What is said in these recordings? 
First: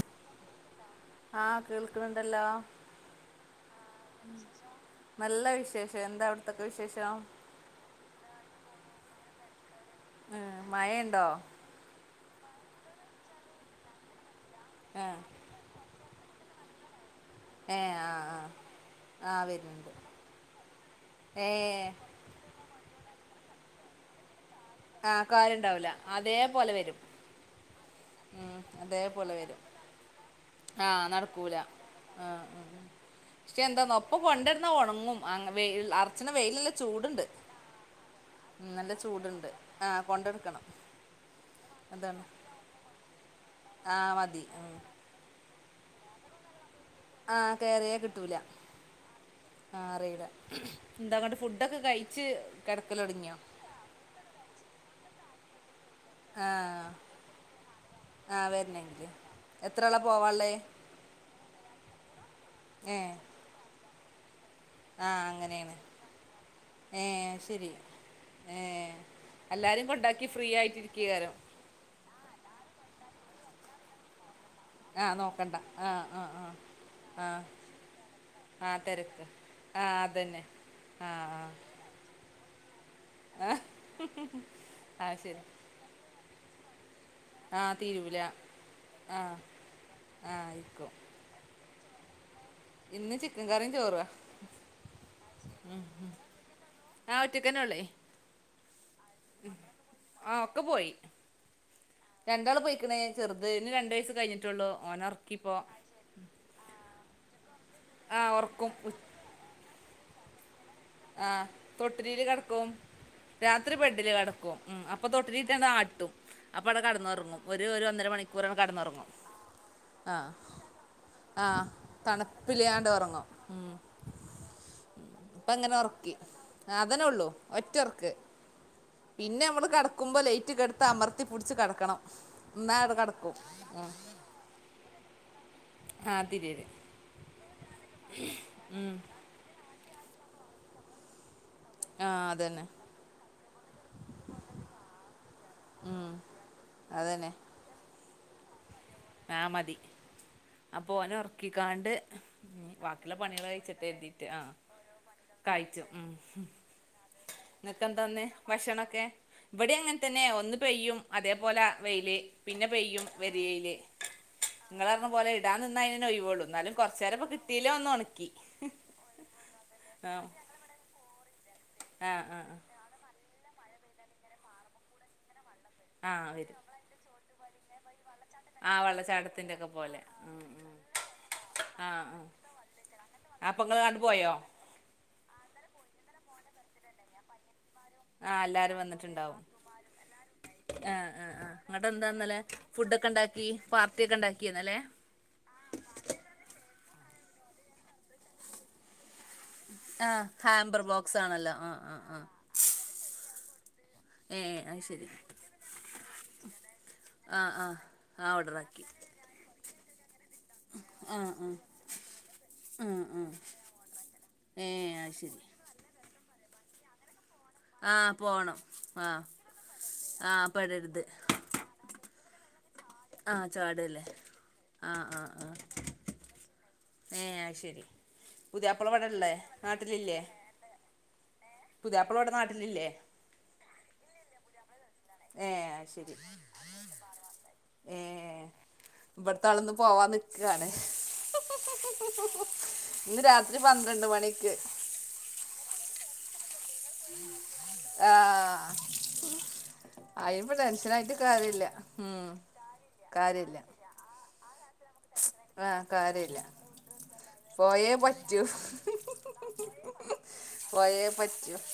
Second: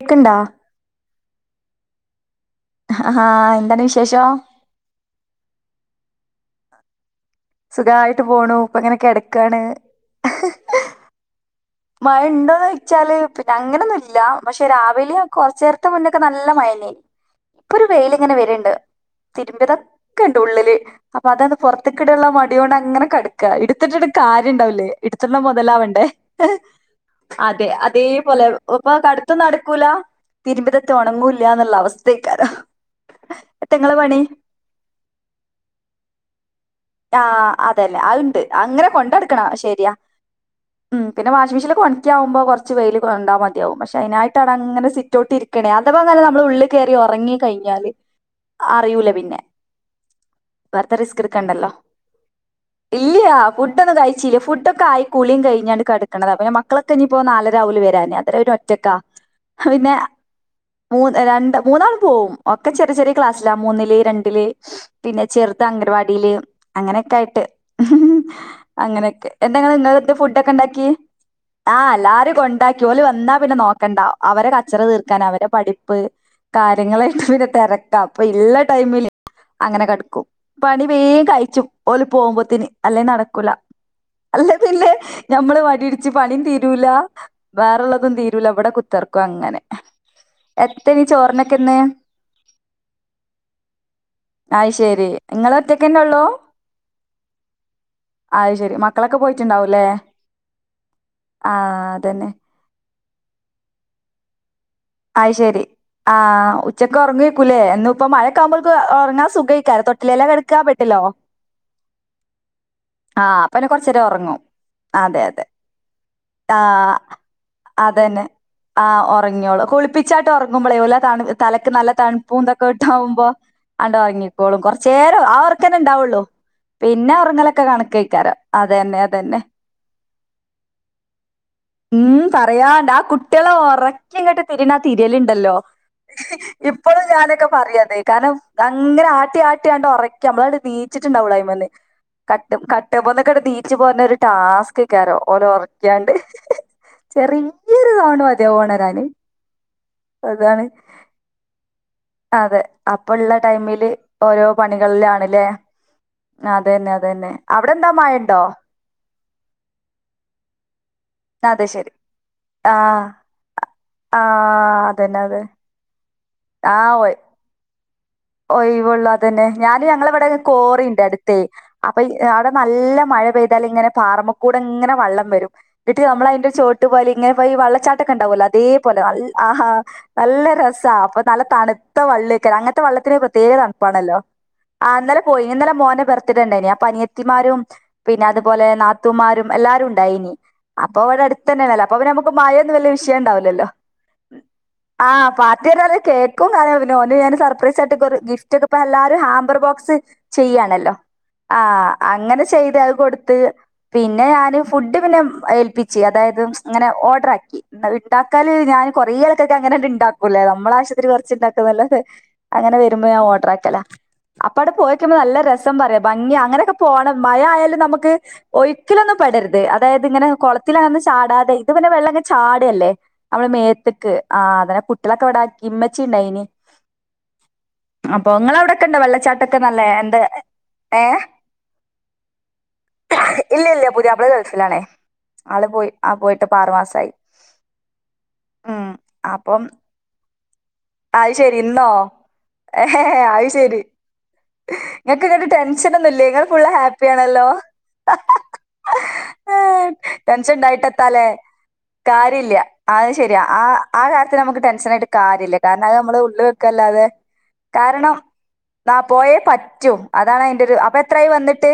കേക്ക്ണ്ടാ ആഹ് കേൾക്കണുണ്ടല്ലോ ആഹ് എന്താണ് വിശേഷം? നല്ല വിശേഷം എന്താ അവിടത്തൊക്കെ വിശേഷം സുഖായിട്ട് പോണു ഇപ്പ ഇങ്ങനെ കിടക്കാണ്. ആഹ് മയണ്ടോ? മയണ്ടോന്ന് ചോയ്ച്ചാല് പിന്നെ അങ്ങനെയൊന്നുല്ല പക്ഷെ ആഹ് രാവിലെ കുറച്ച് മുന്നൊക്കെ നല്ല മഴന്നെയ്നിം ഇപ്പൊ ഒരു ഏഹ് വെയില് ഇങ്ങനെ ആഹ് വരണ്ട് ആഹ് ആഹ് വരുന്നുണ്ട് തിരുമ്പിതൊക്കെ ഉണ്ട് ഉള്ളില് അപ്പൊ അതന്ന് ഏഹ് പുറത്തക്കിട്ടാനുള്ള മടി മടി കൊണ്ട് അങ്ങനെ കടക്ക എടുത്തിട്ടിട്ട് കാര്യ ഉണ്ടാവുലേ. ആഹ് എടുത്തിട്ട് കാര്യണ്ടാവില്ല മുതലാവണ്ടേ അതേപോലെ വരും അതെ അതേ പോലെ ഉം ഇപ്പൊ അതേപോലെ കടത്തും വരും നടക്കൂല തിരുമ്പിതത്തെ ആഹ് നടക്കൂല ഉണങ്ങൂല്ലന്നുള്ള ആഹ് അവസ്ഥേക്കാരോ ഉം പക്ഷെ എന്താന്നോ ഒപ്പൊ കൊണ്ടടന്നാ ഉണങ്ങും അങ്ങ് വെയിലുള്ള ഇപ്പ തന്നെ വെയില് നല്ല ചൂടുണ്ട് ആഹ് അതന്നെ അത്ണ്ട് ഉം അങ്ങനെ നല്ല കൊണ്ടടക്കണം ചൂടുണ്ട് ആ ശരിയാ കൊണ്ടെടുക്കണം ഉം പിന്നെ വാഷിഗ്‌ മെഷനിൽ അതാണ് ഒണക്കാവുമ്പോ കുറച്ച് വെയില് കൊണ്ടാൽ മതിയാവും പക്ഷേ ആഹ് അതിനായിട്ട് മതി അവിടെ ഉം അങ്ങനെ സിറ്റൗട്ട് ഇരിക്കണേ അഥവാങ്ങനും നമ്മള് ഉള്ളിൽ കയറി ഉറങ്ങി ആഹ് കഴിഞ്ഞാല് അറിയൂല പിന്നെ. ആഹ് അറിയുല വെറുതെ എന്താ റിസ്ക് എന്നിട്ട് എടുക്കണ്ടല്ലോ ഫുഡൊക്കെ കഴിച്ച് കെടക്കലൊടങ്ങിയോ ഫുട്ടൊന്നുംകഴിച്ചില്ല ഫുഡൊക്ക ആയി കുളിയും കഴിഞ്ഞണ്ട് കിട താ ആ പിന്നെ മക്കളക്കെ ഇനി ഇപ്പൊ നാലരാവൂലെ വരാന് അത് ആ വരെ ഒറ്റക്കാ വരണെങ്കില് അഹ് എത്ര പിന്നെ ആളാ പോവാള്ളേ മൂന്ന് രണ്ട് മൂന്നാൾ പോവും ഒക്കെ ചെറിയ ഏ ചെറിയ ക്ലാസ്സില മൂന്നില് രണ്ടില് ആ പിന്നെ ചെറുത് അങ്ങനെയാണ് അംഗനവാടിയില് ഏ അങ്ങനെയൊക്കെ ആയിട്ട് ശരി ഏ അങ്ങനെയൊക്കെ എന്താ ഇങ്ങള് എല്ലാരും ഇന്നെന്താ കൊണ്ടാക്കി ഫുഡ് ഫ്രീ ഒക്കെ ഉണ്ടാക്കി ആയിട്ടിരിക്കുകകാരം ആഹ് എല്ലാരും കൊണ്ടാക്കി ഓല് വന്നാ പിന്നെ നോക്കണ്ട അവരെ കച്ചറ ആ തീർക്കാൻ അവരെ നോക്കണ്ട ആ പഠിപ്പ് ആ ആ കാര്യങ്ങളായിട്ട് ആ പിന്നെ തിരക്കാ അപ്പൊ ഇല്ല ആ ടൈമില് തിരക്ക് ആ അങ്ങനെ കിടക്കും. അതന്നെ പണി ആ വേഗം ആ കഴിക്കും. ഓല പോകുമ്പോത്തേന്, അല്ലേ നടക്കൂല. അല്ലേ, പിന്നെ ആ ശരി ഞമ്മള് വടി ടിച്ച് പണിയും തീരൂല. ആ വേറെള്ളതും തീരൂല, അവിടെ ആ കുത്തർക്കും അങ്ങനെ ആ ആയിക്കോ എത്തനി ചോറിനൊക്കെന്ന്. ഇന്ന് ചിക്കൻ കറിയും ചോറവാ. അയ് ശരി ഇങ്ങള് ഉ ഒറ്റക്കന്നെ ഉള്ളൂ ഞാൻ ഒറ്റക്കന്നേ ഉള്ളേ. അത് ശരി മക്കളൊക്കെ പോയിട്ടുണ്ടാവും ല്ലേ, ആ ആഹ്, അത ന്നെ എന്താണ് പോയിക്കണേ? ചെറുതിന് രണ്ട് വയസ് കഴി് ട്ടുള്ളു ഓന അത് ശരി, ആഹ് ഉച്ചക് ഉറങ്ങ ക്കൂലേ? എന്നും ഇപ്പ ആ മഴക്ക ആവുംമ്പോൾ ഒറക്കും ഉറങ്ങാൻ സുഖമായിരിക്കും. തൊ ട്ടിലേല കിടക്ക ബെ ആഹ്, തൊട്ടലില് കിടക്കും ആഹ് അപ്പ പിന്നെ രാത്രി കൊറച്ചേരം ബെഡില് ഉറങ്ങും. കിടക്കും. ഉം, അപ്പൊ അതെ അതെ. തൊട്ടിലിട്ടാട്ടും. അപ്പ അവിടെ ആഹ് കടന്നുറങ്ങും. ഒരു ഒന്നര മണിക്കൂറ് കടന്നുറങ്ങും. കുളിപ്പിച്ചിട്ട് ഉറങ്ങുമ്പോളേ, ഓല് തലയ്ക്ക് നല്ല തണുപ്പൂന്തൊക്കെ തണുപ്പില്ലാണ്ട് ഒറങ്ങും ഇട്ടവകുമ്പോ ഉം അണ്ട് ഉറങ്ങിട്ടു ളും. കുറച്ചേര ആഹ് ഇപ്പ ഒറക്ക അങ്ങനെ തന്നെ ഒറക്കി ഉണ്ടാവുള്ളു. അതന്നെ പിന്നെ ഉള്ളൂ ഉറങ്ങലൊ ക്കെ ഒറ്റ കണക്ക് ഒറക്ക് തന്നെ ആയിരിക്കും. അത ന്നെ പിന്നെ, നമ്മള് കിടക്കുമ്പോൾ ലൈറ്റ കെടത്തി എടുത്ത് അമർത്തി പിടിച്ച് കിടക്കണം ന്നാവടെ കട കുട്ടികള ഉറക്കി ഇങ്ങട്ട് തിരിയണ ആഹ് തിരിയലുണ്ടല്ലോ? ആ തിരിയല് ഇപ്പോഴും ഞാനൊക്കെ പറയു അത്. കാരണം അങ്ങനെ ആട്ടി ആട്ടി ട്ടി ഉറക്കി നമ്മളീച്ചിണ്ടാവുള്ള അതു മെന്നു ആ കട്ടും അതന്നെ കട്ടുമന്നൊക്കെ നീച്ചപോര്ണെ, ഒരു ടാസ്ക് ആണ്. ഓരെ ഉറക്കികാ ണ്ട്. [inaudible] അതെ ചെറിയൊരു സൗണ്ട് മതി ഓണരാന്. ആഹ്, മതി അപ്പൊ ഓന ഉറക്കിക്കാണ്ട് അതെ വാക്കിയുള്ള അപ്പള്ള പണികൾ കഴിച്ചിട്ട് ടൈമില് കരു തി ട്ട് ഓരോ ആഹ്, പണികളിലാണ്ല്ലേ കഴിച്ചും ഉം. അതന്നെ അതന്നെ നിങ്ങൾക് അവിടെന്താ എന്താന്ന് മഴണ്ടോ ഭക്ഷണൊക്കെ ഇവിടെ അങ്ങനെ തന്നെ, ഒന്ന് പെയ്യും അത് അതേപോലെ ശെരി വെയില്, പിന്നെ പെയ്യും ആഹ് ഒരു വെയിൽ- ആഹ് നിങ്ങ പറഞ്ഞ അതന്നെ പോലെ അതെ ഇടാ നിന്ന അതിനനെ ഒഴിവോളൂ. എന്നാലും കുറച്ച ആഹ് നേരം പ്പ കിട്ടീ ല്ലോന്ന് ഉണക്കി. ഒഴിവുള്ളൂ അതന്നെ, ഞാന് ഞങ്ങള ആ ഇവിടെ കോറിണ്ട് അടു ത്ത് അപ്പൊ, ആ ആ അവിടെ നല്ല മഴ പെയ്താൽ ഇങ്ങനെ പാറമക്കൂടെ ഇങ്ങനെ വെള്ളം വരും. ഇട്ട് ആ നമ്മ അതിന്റെ വരും ചോട്ട പോയാല ഇങ്ങനെയി വെള്ളച്ചാട്ടൊക്കെണ്ടാവുലൊ, അ അതേ ആ പോലെ വെള്ളച്ചാട്ടത്തിന്റെ ആഹാ, ഒക്കെ പോലെ ഉം നല്ല ഉം രസ അപ്പൊ നല്ല ആ ആ തണുത്തവെള്ളം ആയിരിക്കും അങ്ങനത്തെ വള്ള പ്രത്യേക അപ്പൊ നിങ്ങള് തണുപ്പാണ കണ്ടു ല്ലോ? പോയോ ആഹ് ഇ ന്നലെ പോയി, ഇന്നലെ മോന്റെ ബർത്ത്ഡേ ഉണ്ടായിരുന്നു. ആഹ് അപ്പൊ അനിയത്തിമാരും പിന്നെ, ആ അതുപോലെ എല്ലാരും വന്നിട്ടുണ്ടാവും നാത്തൂമാരും എല്ലാരും ഉണ്ടായിനി, ആ അപ്പൊ ഇവിടെ അടുത്ത് തന്നെ ആണല്ലോ? അപ്പൊ നമുക്ക് മയയൊന്നും വലിയ വിഷ ത്ത ഉണ്ടാക്കി, പാർട്ടി ഒക്കെ ഉണ്ടാക്കിയൊ ഇന്നല. ആഹ്, പാർട്ടി പറ കേക്കും കാര്യ, പിന്നെ ഓന് ഞാൻ, സർപ്രൈസായിട്ട് ഗിഫ്റ്റ് ഒക്കെ എല്ലാരും ഹം മ്പർ ബോക്സ് ആഹ് ഹാമ്പർ ചെയ്യാണല്ലോ? ബോക്സ് ആണല്ലോ ആഹ് അങ്ങനെ ചെയ്ത് അത് കൊടുത്ത്. പിന്നെ, ഏഹ് ഞാന് അത് ഫുഡ് ശരി പിന്നെ ഏൽപ്പിച്ച് അതായത് ഇങ്ങനെ ഓർഡർ ആഹ് ആക്കി. ആഹ് ആ ഉണ്ടാക്കാല് ഓർഡറാക്കി ഞാൻ കൊറെ ആൾക്കൊക്കെ അങ്ങനണ്ട് ഉണ്ടാക്കൂല്ല. നമ്മടേ ആവിശ്യത്തിന് ആഹ് ആഹ് കുറച്ച്ണ്ടാക്കു ന്നല്ലത്. അങ്ങനെ ആഹ് വരുമ്പോ ഞാൻ ആഹ് ഓട്ടറാക്കല, അപ്പ അവിടെ ഏഹ് പോയ്ക്കു മ്പോ അത് നല്ല ശരി രസം സം പറയാ ഭംഗി അങ്ങനെയൊക്കെ പോണം മയാല നമക്ക് ആഹ് പോണം ഒയിക്കലൊന്നും ആഹ് പെടരുത്. അതായത് ഇങ്ങനെ ആഹ് കുളത്തിലന്ന് പെടരുത് ചാടാ തെ. ഇത് പിന്നെ, വെള്ളൊക്കെ ചാടയല്ലേ? ആഹ് നമ്മള് ചാടല്ലേ മേത്തക്ക്. ആഹ് അതനെ കുട്ടികളൊക്കെ ആഹ് ആഹ് ഇവിടാക്കി ഇമ്മച്ചി ഉണ്ടായിന്. ഏഹ് അയ്ശരി അപ്പൊ നിങ്ങളെ അവിടെക്കെ ഇണ്ടോ വെള്ളച്ചാട്ടൊക്കെ നല്ലേ എന്ത് ഏ പുതിയാപ്പിളവിടെ നാട്ടിലില്ലേ ഇല്ല ഇല്ല പുതിയപ്പിള ഗൾഫിലാണേ ആള് ഏഹ് അത് പോയി ആ ശരി പോയിട്ട്പ്പ ആറുമാസായി ഏഹ് ഉം ഇവിടുത്തെ അപ്പം ആളിന്ന് പോവാൻ നിക്കാണ് അത് ശരി ഇന്നോ ഇന്ന് അയ് രാത്രി ശരി പന്ത്രണ്ട് മണിക്ക് നിങ്ങൾക്ക് എന്നട്ട് ടെൻഷനൊന്നുംല്ല ങ്ങൾ ഫുള്ള ഹാപ്പിയാണല്ലോ ആഹ് അയിനിപ്പോ ടെൻഷനായിട്ട് ടെൻഷണ്ടായിട്ടത്താലേ കാര്യല്ല ഉം കാര്യമില്ല അത് ശരിയാ കാര്യല്ല ആ ആ കാര്യത്തി നമക്ക് ടെൻഷൻ ആയിട്ട് കാര്യമില്ല ആഹ് കാരണം അത് നമ്മള് കാര്യല്ല ഉള്ളിൽ വെക്കല്ലാതെ പോയേ കാരണം പറ്റൂ ദാ പോയേ പറ്റൂ അതാണ് അതിന്റെ ഒരു അപ്പൊ പോയേ എത്രായി പറ്റൂ വന്നിട്ട്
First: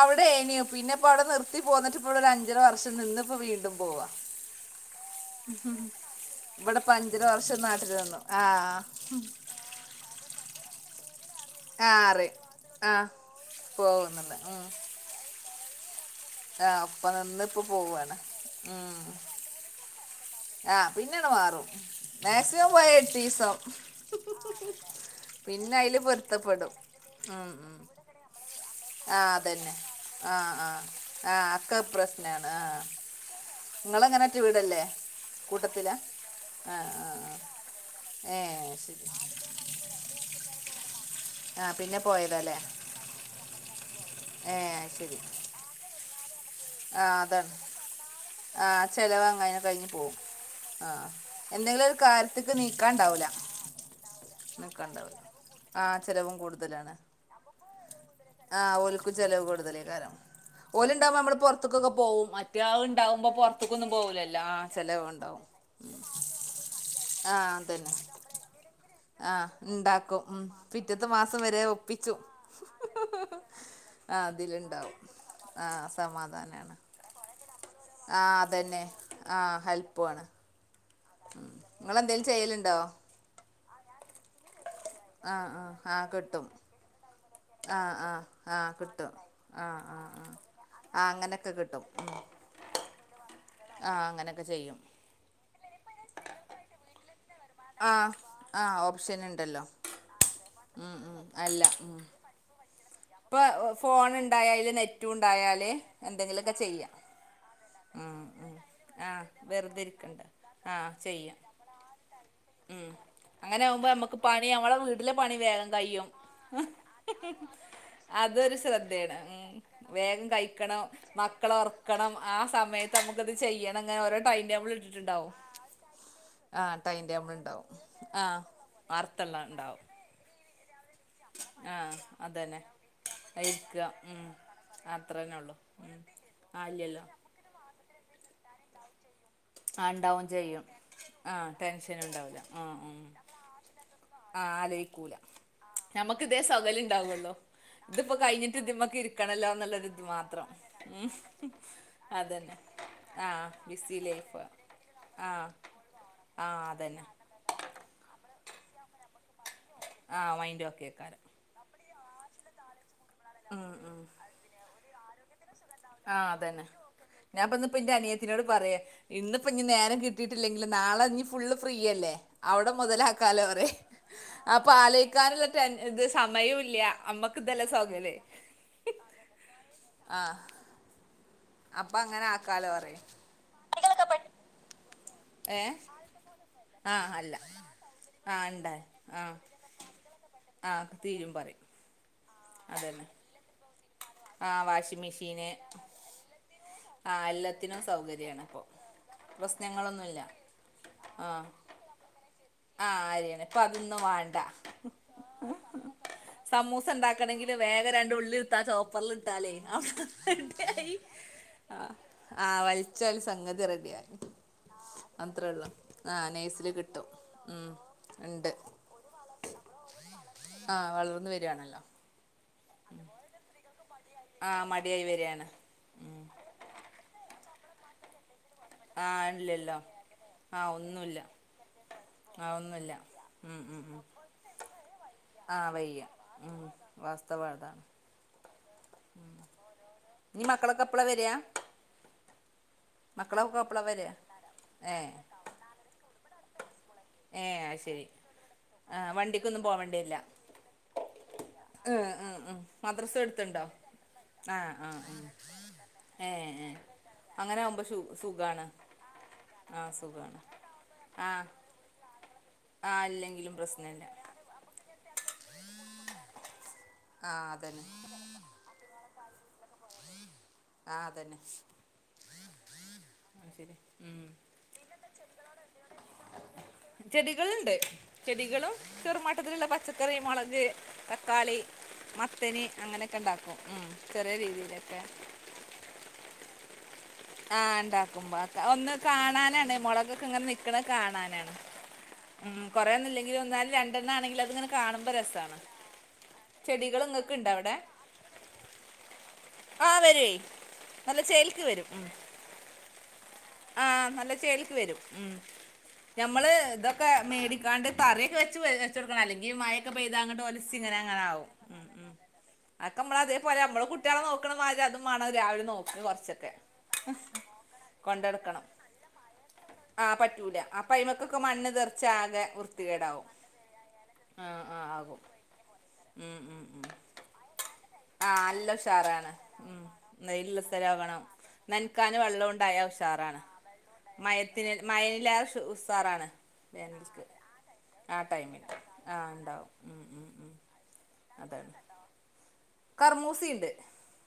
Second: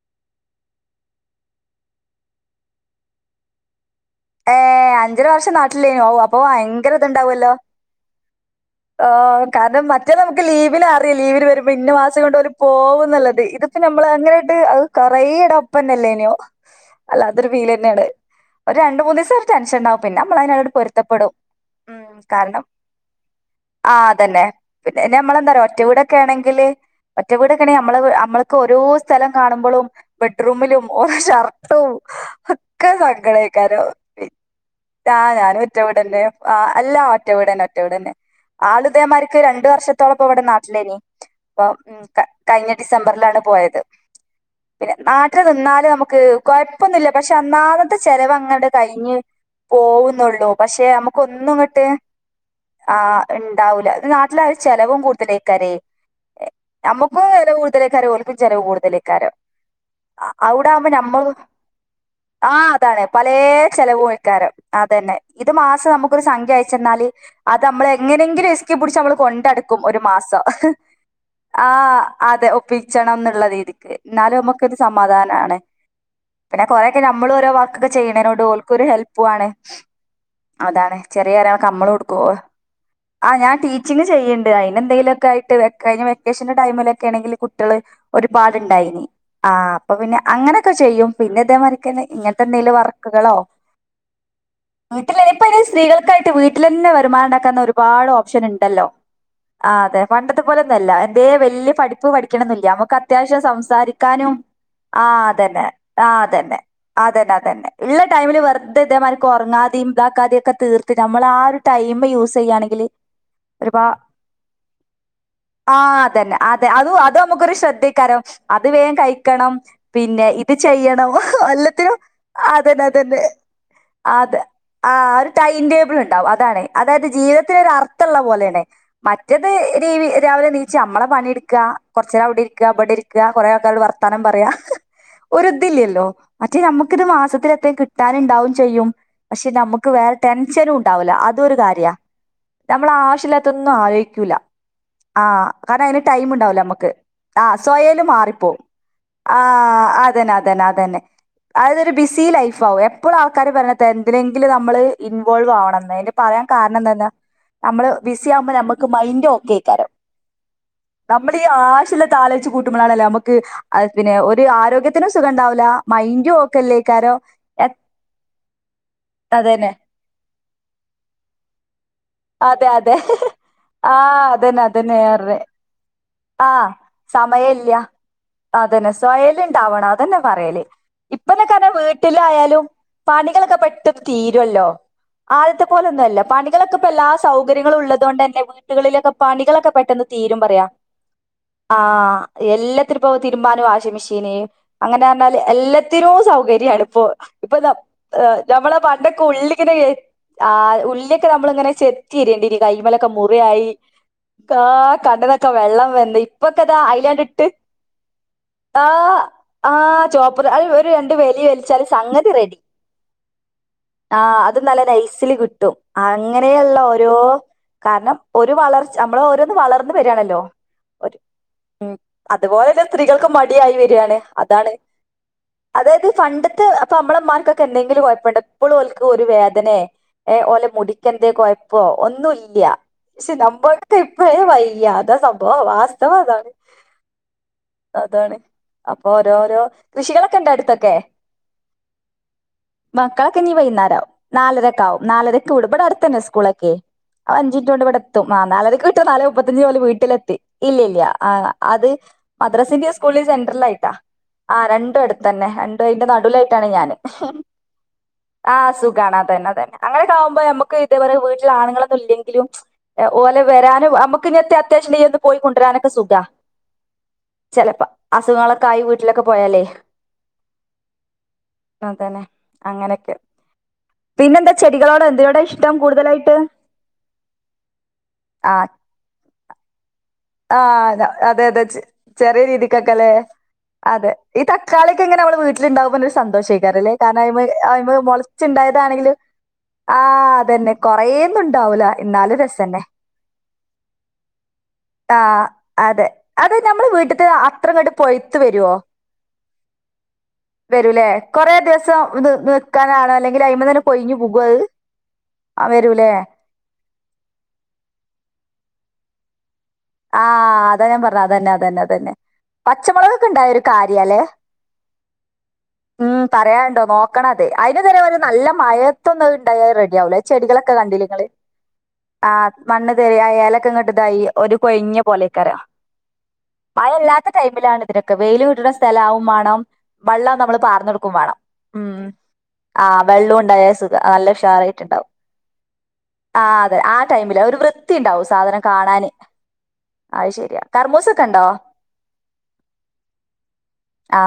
അവിടെ എനിയോ പിന്നെ ഇപ്പോ അവിടെ നിർത്തി പോന്നിട്ടിപ്പോഴ ഒരു അഞ്ചര വർഷം നിന്നിപ്പോ വീണ്ടും പോവാ ഏഹ് അഹ് അഞ്ചര വർഷം നാട്ടിലേന ഓ അപ്പൊ ഇവിടെ ഇപ്പോ ഭയങ്കര അഞ്ചര ഇത്ണ്ടാവല്ലോ വർഷം നാട്ടിൽ നിന്നു ആഹ് ഹ കാരണം മറ്റേ നമക്ക ലീവിൽ അറിയാം ലീവിൽ വരു പിന്ന ആഹ് മാസം കൊണ്ട് അറിയും പോലെ ആഹ് പോകുംന്നുള്ളത് ഇതിപ്പോ നമ്മൾ പോകുന്നുണ്ട് അങ്ങനെട്ട് ഉം അത് കുറട അപ്പംന്നെല്ലേനെയോ ആഹ് അപ്പൊ നിന്ന ഇപ്പ പോവാണ് ഒരു രണ്ട് ഉം മൂന്ന് ദിവസം ഒരു ടെൻഷൻ ണ്ടാവും പിന്നെ നമ്മളതിനോട് ആഹ് പിന്നങ്ങട് പൊരുത്തപ്പെടും മാറും ഉ കാരണം മാക്സിമം പോയ എട്ടീസം ആ അതന്നെ പിന്നെ നമ്മളെന്താറ പിന്നെ ഒറ്റ അയില് വീടൊക്കെ ആണെങ്കില് പൊരുത്തപ്പെടും ഒറ്റ ഉം വീടൊക്കെണെ ഉം നമ്മള് നമ്മൾക്ക് ഓരോ ആ സ്ഥലം അതന്നെ കാണുമ്പോഴും ആ ആ ബെഡ്റൂമിലും ഓരോ ആ ഒക്കെ ഷർട്ടും ആ ഒക്കെ നിങ്ങള ങ്ങനെ ഒറ്റ വീടല്ലേ ആഹ് ഞാനും ഒറ്റ കൂട്ടത്തിലാ വീട് തന്നെ ആ അല്ല ആ ഒറ്റ ആ വീടന്നെ ഒറ്റ വീട തന്നെ ഏ ശരി ആളുദയമാർക്ക് രണ്ട് രണ്ടു വർഷത്തോളപ്പ ഇവിടെ നാട്ടിലേനി അപ്പ ആ പിന്നെ പോയതല്ലേ കഴിഞ്ഞ ഡിസംബറിലാണ് പോയത് ഏ പിന്നെ ശരി നാട്ടിൽ നിന്നാല് നമുക്ക് ആ കുഴപ്പൊന്നില്ല പക്ഷെ അതാണ് അന്നാമത്തെ ചെലവ ങ്ങട് ആ കഴിഞ്ഞ് ചിലവ് അങ്ങനെ കഴിഞ്ഞ് പോവും പോവുന്നുള്ളൂ പക്ഷെ ആ നമ്മുക്ക് ഒന്നും ഇങ്ങട്ട് എന്തെങ്കിലും ഒരു കാര്യത്തേക്ക് നീക്കാണ്ടാവില്ല ആഹ് ണ്ടാവൂല നാട്ടിൽ ആയൽ ഒരു ചെലവും നിൽക്കാണ്ടാവില്ല കൂടുതലായിക്കരേ ആ ചിലവും കൂടുതലാണ് നമ്മുക്ക് മുക്കും ചെലവ് കൂടുതലേക്കാര ഓല് ചെലവ ആ ഓൽക്കും കൂടുതലിക്കാരം ചിലവ് കൂടുതലേ കാരണം അവിടെ ആവുമ്പോ ഓലുണ്ടാകുമ്പോൾ നമ്മൾ പുറത്തേക്കൊക്കെ പോവും ആ മറ്റേ ആൾ അതാണ് ഉണ്ടാകുമ്പോൾ പലയ പുറത്തേക്കൊന്നും ചെലവും പോകില്ലല്ലോ അയിക്കാരം ആ അതന്നെ ചിലവുണ്ടാവും ഇത് മാസം നമുക്കൊരു സംഖ്യ അയച്ചെന്നാല് ആ അത് നമ്മള അതന്നെ എങ്ങനെങ്കിലും ക്കി പിടിച്ച് നമ്മള് ആഹ് കൊണ്ടടുക്കും ഒരു ഇണ്ടാക്കും ഉം മാസം പിറ്റത്തെ മാസം വരെ ആ ഒപ്പിച്ചു അതെ ഒപ്പിച്ചണം എന്നുള്ളത് രീതിക്ക് ആഹ് എന്നാലും നമുക്ക് ഇത് അതിലുണ്ടാവും സമാധാനണ് ആഹ് പിന്നെ സമാധാനാണ് കൊറെക്കെ നമ്മൾ ഓരോ വർക്കൊക്കെ ആഹ് ചേയ്യണോണ്ട് അതന്നെ ഓക്കരു ഹെല്പ്പണ് ആഹ് ഹെൽപ്പുവാണ് അതാണ് ചെറിയ ആരക്ക് കമ്മള് നിങ്ങളെന്തേലും കൊടുക്കുവോ ചെയ്യലുണ്ടോ ആ ഞാ ടീച്ചിങ് ചെയ്യണ്ട് അതിന എന്തെങ്കിലൊക്ക ആഹ് ആട്ട് ആഹ് കഴിഞ്ഞ ആഹ് കിട്ടും വക്കേഷന്റെ ടൈമിലൊക്കെ ആണെങ്കിൽ കു ആഹ് ആഹ് ആഹ് ഒരുപാടുണ്ടായിനി കിട്ടും ആ ആഹ് അപ്പൊ ആഹ് പിന്നെ ആഹ് അങ്ങനെയൊക്കെ ആഹ് ചെയ്യും പിന്നെ അങ്ങനൊക്കെ കിട്ടും ഇതേമാതിരി ഉം ഇങ്ങ നത്തെ എന്തെൽ വർക്കുകളോ ആഹ് അങ്ങനെയൊക്കെ ചെയ്യും വീട്ടിലനിപ്പ സ്ത്രീകൾക്കായിട്ട് വീട്ട തന്ന വരുമാനണ്ട ക്കുന്ന ഒ രുപാട് ആഹ് ഓപ്ഷൻ ആഹ് ഉണ്ടല്ലോ ഓപ്ഷൻ ഇണ്ടല്ലോ ആ അതെ പണ്ടത്തെ പോലെന്നല്ല ഉം ഉം എ വ അല്ല ഉം പഠപ്പ് പഠ ടിക്കണന്നില്ല ല്ല നമുക്ക് അത്യാവശ്യം ഇപ്പൊ ഫോൺ സംസാരിക്കാനും ഉണ്ടായാല് ആ നെറ്റും അതന്നെ ഉണ്ടായാല് ആഹ് എന്തെങ്കിലുമൊക്കെ തന്നെ ചെയ്യാം അതന്നെ അതന്നെ ഉള്ള ഉം ടൈമില് ഉം വെറുതെതേമാതിക്ക് ആഹ് വെറുതെ ഉറങ്ങാതെയ ഇരിക്കണ്ട ഇതാക്കാതെയ ഒക്കെ ആഹ് തീർത്തി നമ്മള ചെയ്യാം ആ ഒരു ടൈമ് യൂസ് ചെയ്യണെങ്കില് അങ്ങനെ ഒരുപാ ആകുമ്പോ നമ്മുക്ക് പണി നമ്മളെ വീട്ടിലെ പണി വേഗം ആ കഴിയും അതന്നെ അതെ അത് അത് നമുക്കൊരു ശ്രദ്ധ ക്കരം അതൊരു അത് വേം ശ്രദ്ധയാണ് ഉം കയിക്കണം വേഗം പിന്നെ ഇത് കഴിക്കണം ചെയ്യണം മക്കളെ എല്ലത്തി നും ഉറക്കണം ആ ആഹ് അതന്നെ സമയത്ത് അതന്നെ നമുക്കത് ചെയ്യണം അങ്ങനെ ഓരോ അതെ ടൈം ടേബിൾ ആ ഒരു ഇട്ടിട്ടുണ്ടാവും ടൈം ടേബിള്ണ്ടാകും അതാണ്‌ ആഹ് ടൈം അതായത് ടേബിൾ ഉണ്ടാവും ത്ത്ള്ള ആഹ് പോലെന്നെ വാർത്തള്ള മറ്റത് ഉണ്ടാവും രീ രാവിലെണീച്ചാ നമ്മളെ പണിയെടുക്കാ ആഹ് കൊറച്ച് നേരം അവിടെ അതന്നെ ഇരിക്കുക ഇവിടെ ഇരിക്കുക കൊറേ ആൾക്കാരോട് ഇരിക്കുക ഉം വർത്താനം പറയാ അത്രന്നെ ഉള്ളു ഉം ഒരുതില്ലല്ലോ റ്റ് ആഹ് നമ്മുക്കിത് ഇല്ലല്ലോ മാസത്തില് എന്തേലും കിട്ടാനുണ്ടാവും ചെയ്യും പക്ഷെ നമുക്ക് ആഹ് വേറെ ഉണ്ടാവും ചെയ്യും ടെൻഷനും ഉണ്ടാവൂല്ല ആഹ് അതൊരു കാര്യാ ടെൻഷൻ ഉണ്ടാവില്ല ആഹ് ഉം നമ്മളാവശ്യമില്ലാത്തൊന്നും ആലോചിക്കൂ ഇല്ല ആഹ് ആലോയിക്കൂല ആഹ് കാരണം അയ്ന് ഞമ്മക്ക് ഇതേ ടൈംണ്ടാവില്ല സൊകല് നമ്മുക്ക് ഇണ്ടാവൊള്ളൂ ആഹ് സ്വയേല് ഇതിപ്പോ കഴിഞ്ഞിട്ട് മാറിപ്പോവും ഇതിമ്മക്ക് ഇരിക്കണല്ലോ ആഹ് എന്നുള്ളൊരിത് അതന്നെ മാത്രം അതന്നെ അതന്നെ ഉം അതായതൊരു ബിസി അതന്നെ ലൈഫാകും എപ്പോഴും ആഹ് ആൾക്കാര് പറഞ്ഞത് ബിസി ലൈഫ് എന്തിനെങ്കിലും നമ്മള് ആഹ് ഇൻവോൾവാവണംന്ന് അതിന്റെ പറയാൻ ആഹ് കാരണം അതന്നെ എന്തന്നാ നമ്മള് ബിസി ആകുമ്പോ നമുക്ക് മൈൻഡ് ഓക്കേക്കാരം ആഹ് മൈന്റ് ഓക്കേക്കാരം ഇപ്പീ ആവശ്യല്ലാത്താലോയ്ച്ച് കൂട്ടുമ്പളാണല്ലേ നമുക്ക് അഹ് പിന്നെ ഒരു ആരോഗ്യത്തിനും സുഖം ഉണ്ടാവില്ല ആഹ് മൈൻഡും ഓക്കെ അതന്നെ അല്ലേക്കാരോ ഞാൻ പ്പന്ന് എ- പ്പോ എന്റെ അനിയത്തിനോട് പറയാ ഇന്നിപ്പ ഇനി അതന്നെ നേരം കിട്ട ട്ടീട്ടില്ലെങ്കില് നാളെ നീ ഫുള്ള് ഫ്രീയല്ലേ അതെ അവിടം അതെ മുതലാക്കാലോറയ്യാ ആ അതന്നെ അപ്പൊ അതന്നെ ഏറെ ആലോയിക്കാനുള്ള ടെൻ ഇത് ആഹ് സമയുല്ല്യ അമ്മക്ക്തല്ലേ സമയല്ല സൊഗലേ അതന്നെ സ്വയല്ണ്ടാവണം അതന്നെ പറയല് ഇപ്പന്നൊക്കതാ അപ്പൊ അങ്ങനെ വീട്ടിലായാലും ആക്കാലോ പറയും പണികളൊക്കെ പെ ട്ടന്ന് തീരുവല്ലോ ആദ്യത്തെ ഏഹ് പോലൊന്നല്ല പണിക്ക് ഇപ്പെല്ലാ ആഹ് അല്ല സൗകര്യങ്ങളും ഉള്ളതുകൊണ്ടന്നെ ആഹ് ഇണ്ട വീട്ടുകളിലൊക്കെ ആഹ് പണികളൊക്കെ പെട്ടെന്ന് തീരും പറയാ ആഹ് തീരും പറയും ആഹ് അതന്നെ എല്ലാത്തിനുപ്പോ തിരുമ്പാനും വാഷിംഗ്‌ മെഷീ ന് ആഹ് വാഷിംഗ് അങ്ങനെ പറഞ്ഞാല് മെഷീന് എല്ലാത്തിനും സൗകര്യാണ്പ്പൊ ആഹ് ഇപ്പൊ എല്ലാത്തിനും അഹ് സൗകര്യമാണ് ഇപ്പൊ ഞമ്മളാ പണ്ടൊക്കെ ഉള്ളിങ്ങനെ പ്രശ്നങ്ങളൊന്നുമില്ല ആഹ് ഉള്ളിക്കെ ആഹ് നമ്മളിങ്ങനെ ചെത്തിരേണ്ടിരും ആഹ് കൈമലൊക്കെ അരിയാണ് ഇപ്പൊ മുറിയായി അതൊന്നും വേണ്ട കാ കാണ്ണിന്നൊക്കെ വെള്ളം വെന്ന് ഇപ്പൊക്കെ ദാ സമൂസ അയ്ലെന്നെ ഇട്ട് ഉണ്ടാക്കണമെങ്കിൽ വേഗം രണ്ട് ഉള്ളിലിട്ടാ ആഹ് ചോപ്പറിലിട്ടാലേ ആഹ് ചോപ്പറ് അത്‌ ഒര് റെഡിയായി രണ്ട് വലി ച്ചാല് ആഹ് സംഗതി റെഡി ആഹ് വലിച്ചാല് സംഗതി റെഡിയായി ആഹ് അത് നല്ല നയ്സില് അത്രേ ഉള്ളൂ കിട്ടും ആഹ് നൈസില് കിട്ടും അങ്ങനെയുള്ളോരോ ഉം കാരണം ഉണ്ട് ഒരു വളർച്ച നമ്മള് ഓരോന്ന് വളർന്ന് വരിയാണല്ലോ ആഹ് ഒരു വളർന്ന് വരികയാണല്ലോ ഉം അതുപോലെന്നെ സ്ത്രീകൾക്ക് മടിയായി വെര്കാണ് ആഹ് മടിയായ് വെര്കാണ് അതായത് പണ്ടത്തെ അപ്പൊ അമ്പളന്മാർക്കൊക്കെ എന്തെങ്കിലും കൊഴപ്പ്ണ്ടോ ഇപ്പോളും ഓൽക്കൊരു ആഹ് ഇല്ലല്ലോ വേദനയെ ഏഹ് ഓലെ ആഹ് മുടി ഒന്നുല്ല ക്കെന്തെ കൊയപ്പോ ഒന്നും ആഹ് ഇല്ല്യാ ഒന്നുല്ല പക്ഷെ ഉം ഉം നമ്മൾക്ക് ഉം ഇപ്പഴേ വയ്യ അതാ സ ആഹ് വയ്യ ഉം വാസ്തവതാ അതാണ് അപ്പൊ ഓരോരോ കൃഷികളൊക്കെ ഇനി ഇണ്ടോ മക്കളൊക്കെ അടുത്തക്കെ എപ്പളാ വരാ മക്കളൊക്കെനീ മക്കളൊക്കെ എപ്പളാ വൈകുന്നേരാവും വരാ നാലരക്കാവും ഏഹ് നാലരക്ക് വിടും ഇബടടുത്തന്നെ സ്കൂളക്കെ ഏഹ് അവഞ്ച്മിൻറ്റ് അത് കൊണ്ട് ശരി ഇവിടെത്തും ആഹ് നാലരക്ക് വിട്ടാ ആഹ് നാല് വണ്ടിക്കൊന്നും മുപ്പത്തഞ്ച്നോല് പോവണ്ടില്ല വീട്ടിലെത്തി ഇല്ല്യ ഇല്ല്യാ ആഹ് അത് ഉം ഉം ഉം മദ്റസെന്റേം മദ്രസ സ്കൂളിന്റേം എടുത്തുണ്ടോ സെന്റർലായിട്ടാ ആഹ് രണ്ടും അടുത്തന്നെ രണ്ടും അയ്ന്റെ ഏഹ് നടുവിലായിട്ടാണ് ഏഹ് ഞാന് അങ്ങനെ ആകുമ്പോ സു സുഖാണ് ആഹ് സുഖ ഖാണാ തന്നെ തന്നെ ആഹ് സുഖാണ് അങ്ങനെക്കാവുമ്പോ നമുക്ക് ഇതേപ്പോലെ ആഹ് വീട്ടില് ആണങ്ങളൊന്നും ഇല്ലെങ്കിലും ആഹ് ഏഹ് ഓലെ ഇല്ലെങ്കിലും വരാനും പ്രശ്നല്ല നമ്മുക്ക്‌ങ്ങതത്യാ ത്യാശൊണ്ടെങ്കി ഒന്ന് പോയി കൊണ്ടുവരാനൊക്കെ സുഖാ ആഹ് അതന്നെ ചെലപ്പോ അസുഖങ്ങളൊ ക്കായ് വീട്ടിലൊക്കെ പോയാലേ ആഹ് അതന്നെ അതന്നെ ഉം ചെടികളോടൊ എന്തിനോടാ ഇഷ്ടം കൂടുതലായി ചെടികള്ണ്ട് ആ ചെടികളും ചെറുമാട്ടത്തിലുള്ള പച്ച ക്കറി ആ മുളക് അതെ തക്കാളി അതെ ചെ ചെറിയ മത്തന് രീതിക്കൊക്കെല്ലേ അങ്ങനെയൊക്കെ ഉണ്ടാക്കും ഉം ചെറിയരീതിലെക്ക ആയില് ഇണ്ടാകുമ്പോ ഒരു സാന്തേഷക്കാരം ല്ലേ കാരണം അയിമെ അയിമെ ഉണ്ടാക്കുമ്പോ അതൊക്കെ ഒന്ന് മൊളച്ചുണ്ടായതാണെങ്കിലും കാണാനാണ് മുളകൊക്കെ ആഹ് ഇങ്ങനെ അതന്നെ നിക്കണ കൊറേൊന്നും കാണാനാണ് ഇണ്ടാവൂല ഉം കൊറെന്നില്ലെങ്കിലും ഒന്നായാലും രണ്ടെണ്ണ ആണെങ്കിലും അത് ങ്ങനെ കാണുമ്പോ ആ രസമാണ് അതെ അത് നമ്മളെ വീട്ട്തെ അത്രങ്ങട്ട് പൊയ്ത്ത് വരോ ആ വരുവേ വരൂല്ലേ നല്ല കൊറെ ചേൽക്ക് വരും ദിവസം ഉം നിൽക്കാനാണോ അല്ലെങ്ക ങ്കിൽ അയിമന് ന്നെ ആഹ് കൊഴിഞ്ഞ് നല്ല വുകോ അത് ആ വരൂല്ലേ നമ്മള് ദം ക്കെ മേടിക്കാണ്ട് തറിക്കെ വെച്ച് വെ വെച്ച് കൊടുക്കണം അല്ലെങ്കിൽ മഴ ആഹ് അതാ ഞാൻ പറഞ്ഞേ അതന്നെ അതന്നെ അതന്നെ ഉം അതൊക്കെ നമ്മള് പച്ചമുളകൊക്കെണ്ടായാ അതേപോലെ ഒരു നമ്മള് കാര്യല്ലേ കുട്ടികളെ നോക്കണ മാതിരി അതും വേണം രാവിലെ നോക്കി ഉം കുറച്ചൊക്കെ പറയാണ്ടോ നോക്കണത് അയിന് [unintelligible] നല്ല കൊണ്ടടക്കണം മയത്തൊന്നുംഅത് ഇണ്ടായൽ ആഹ് പറ്റൂല റെഡിയാവൂലചെടികളൊക്കെ അപ്പ കണ്ട്ലെങ്ങള് അയിമക്കൊക്കെ മണ്ണ് തെറിച്ച് ആകെ ആഹ് മണ്ണ് തെരയാ വൃത്തികേടാവും ഏലക്കെങ്ങട്ട് ഇതായി ഒരു ആഹ് ആഹ് കൊഴ്ഞ്ഞ ആകും പോലെ കര ഉം ഉം ഉം മഴല്ലാത്ത ടൈമിലാണ് ഇതിനൊക്കെ ആഹ് വെയില് നല്ല കിട്ട്ണ സ്ഥലാവും ഉഷാറാണ് വാണം വള്ളം നമ്മള് പാർന്നൊടുക്കും വാണം ന്നനകാന് വെള്ളം ഉണ്ടായ ഉഷാറാണ് ഉണ്ടായാൽ സുഖ നല്ല മയത്തി മഴീലെറെ ശു ഉഷാറാണ് ആഹ് അതെ ആടൈമില് ഒരു വൃത്തിണ്ടാവും സാധനം ടൈമിൽ കാണാന് ആ അത് ശരിയാ കർമൂസ അതെ [inaudible] കർമൂസിണ്ട് ആ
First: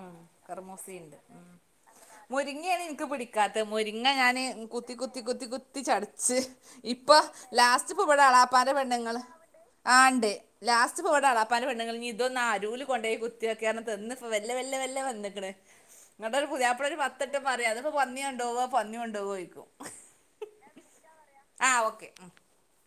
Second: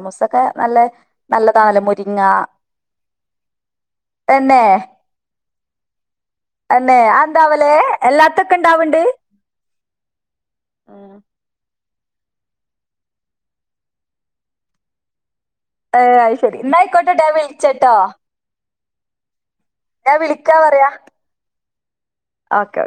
ഉം നല്ല കർമൂസിണ്ട് ഉം നല്ലതാണല്ലോ മുരിങ്ങ മുരിങ്ങേണ് ഇനിക്ക് പിടി കാത്ത് മുരിങ്ങ ഞാന് തന്നെ കുത്തി കുത്തി കുത്തി കുത്തി ചടച്ച് തന്നെ ഇപ്പൊ ആ എന്താവലേ ലാസ്റ്റ് ഇപ്പൊ ബടെ എല്ലാത്തൊക്കെ എളാപ്പാന്റെ പെണ്ണ് ഉണ്ടാവുന്നുണ്ട് ങ്ങള് ആഹ്ണ്ട് ലാസ്റ്റ് പ്പൊ ഉം ഇബടെ എളാപ്പ ന്റെ പെണ്ണുങ്ങളൾ ഇതൊന്ന് ആ രൂല് കൊണ്ടോയി കുത്തിക്കെന്ന് തന്ന് ഇപ്പൊ വെല്ല വെല്ല വെല്ല വന്ന്ക്ക്ണ് ഏഹ് ഇന്ന്ട്ട് അയ്ശരി. ന്നാ പുതിയാപ്പിള്ള ഒരു ആയിക്കോട്ടെ പത്ത് ഞാൻ വട്ടം പറയാ അതിപ്പോ വിളിച്ചട്ടോ. പന്നി കൊണ്ടവോ പന്നി കൊണ്ടുവോ യിക്കും ഞാൻ വിളിക്കാ പറയാ ആഹ് ഓക്കെ ഓക്കെ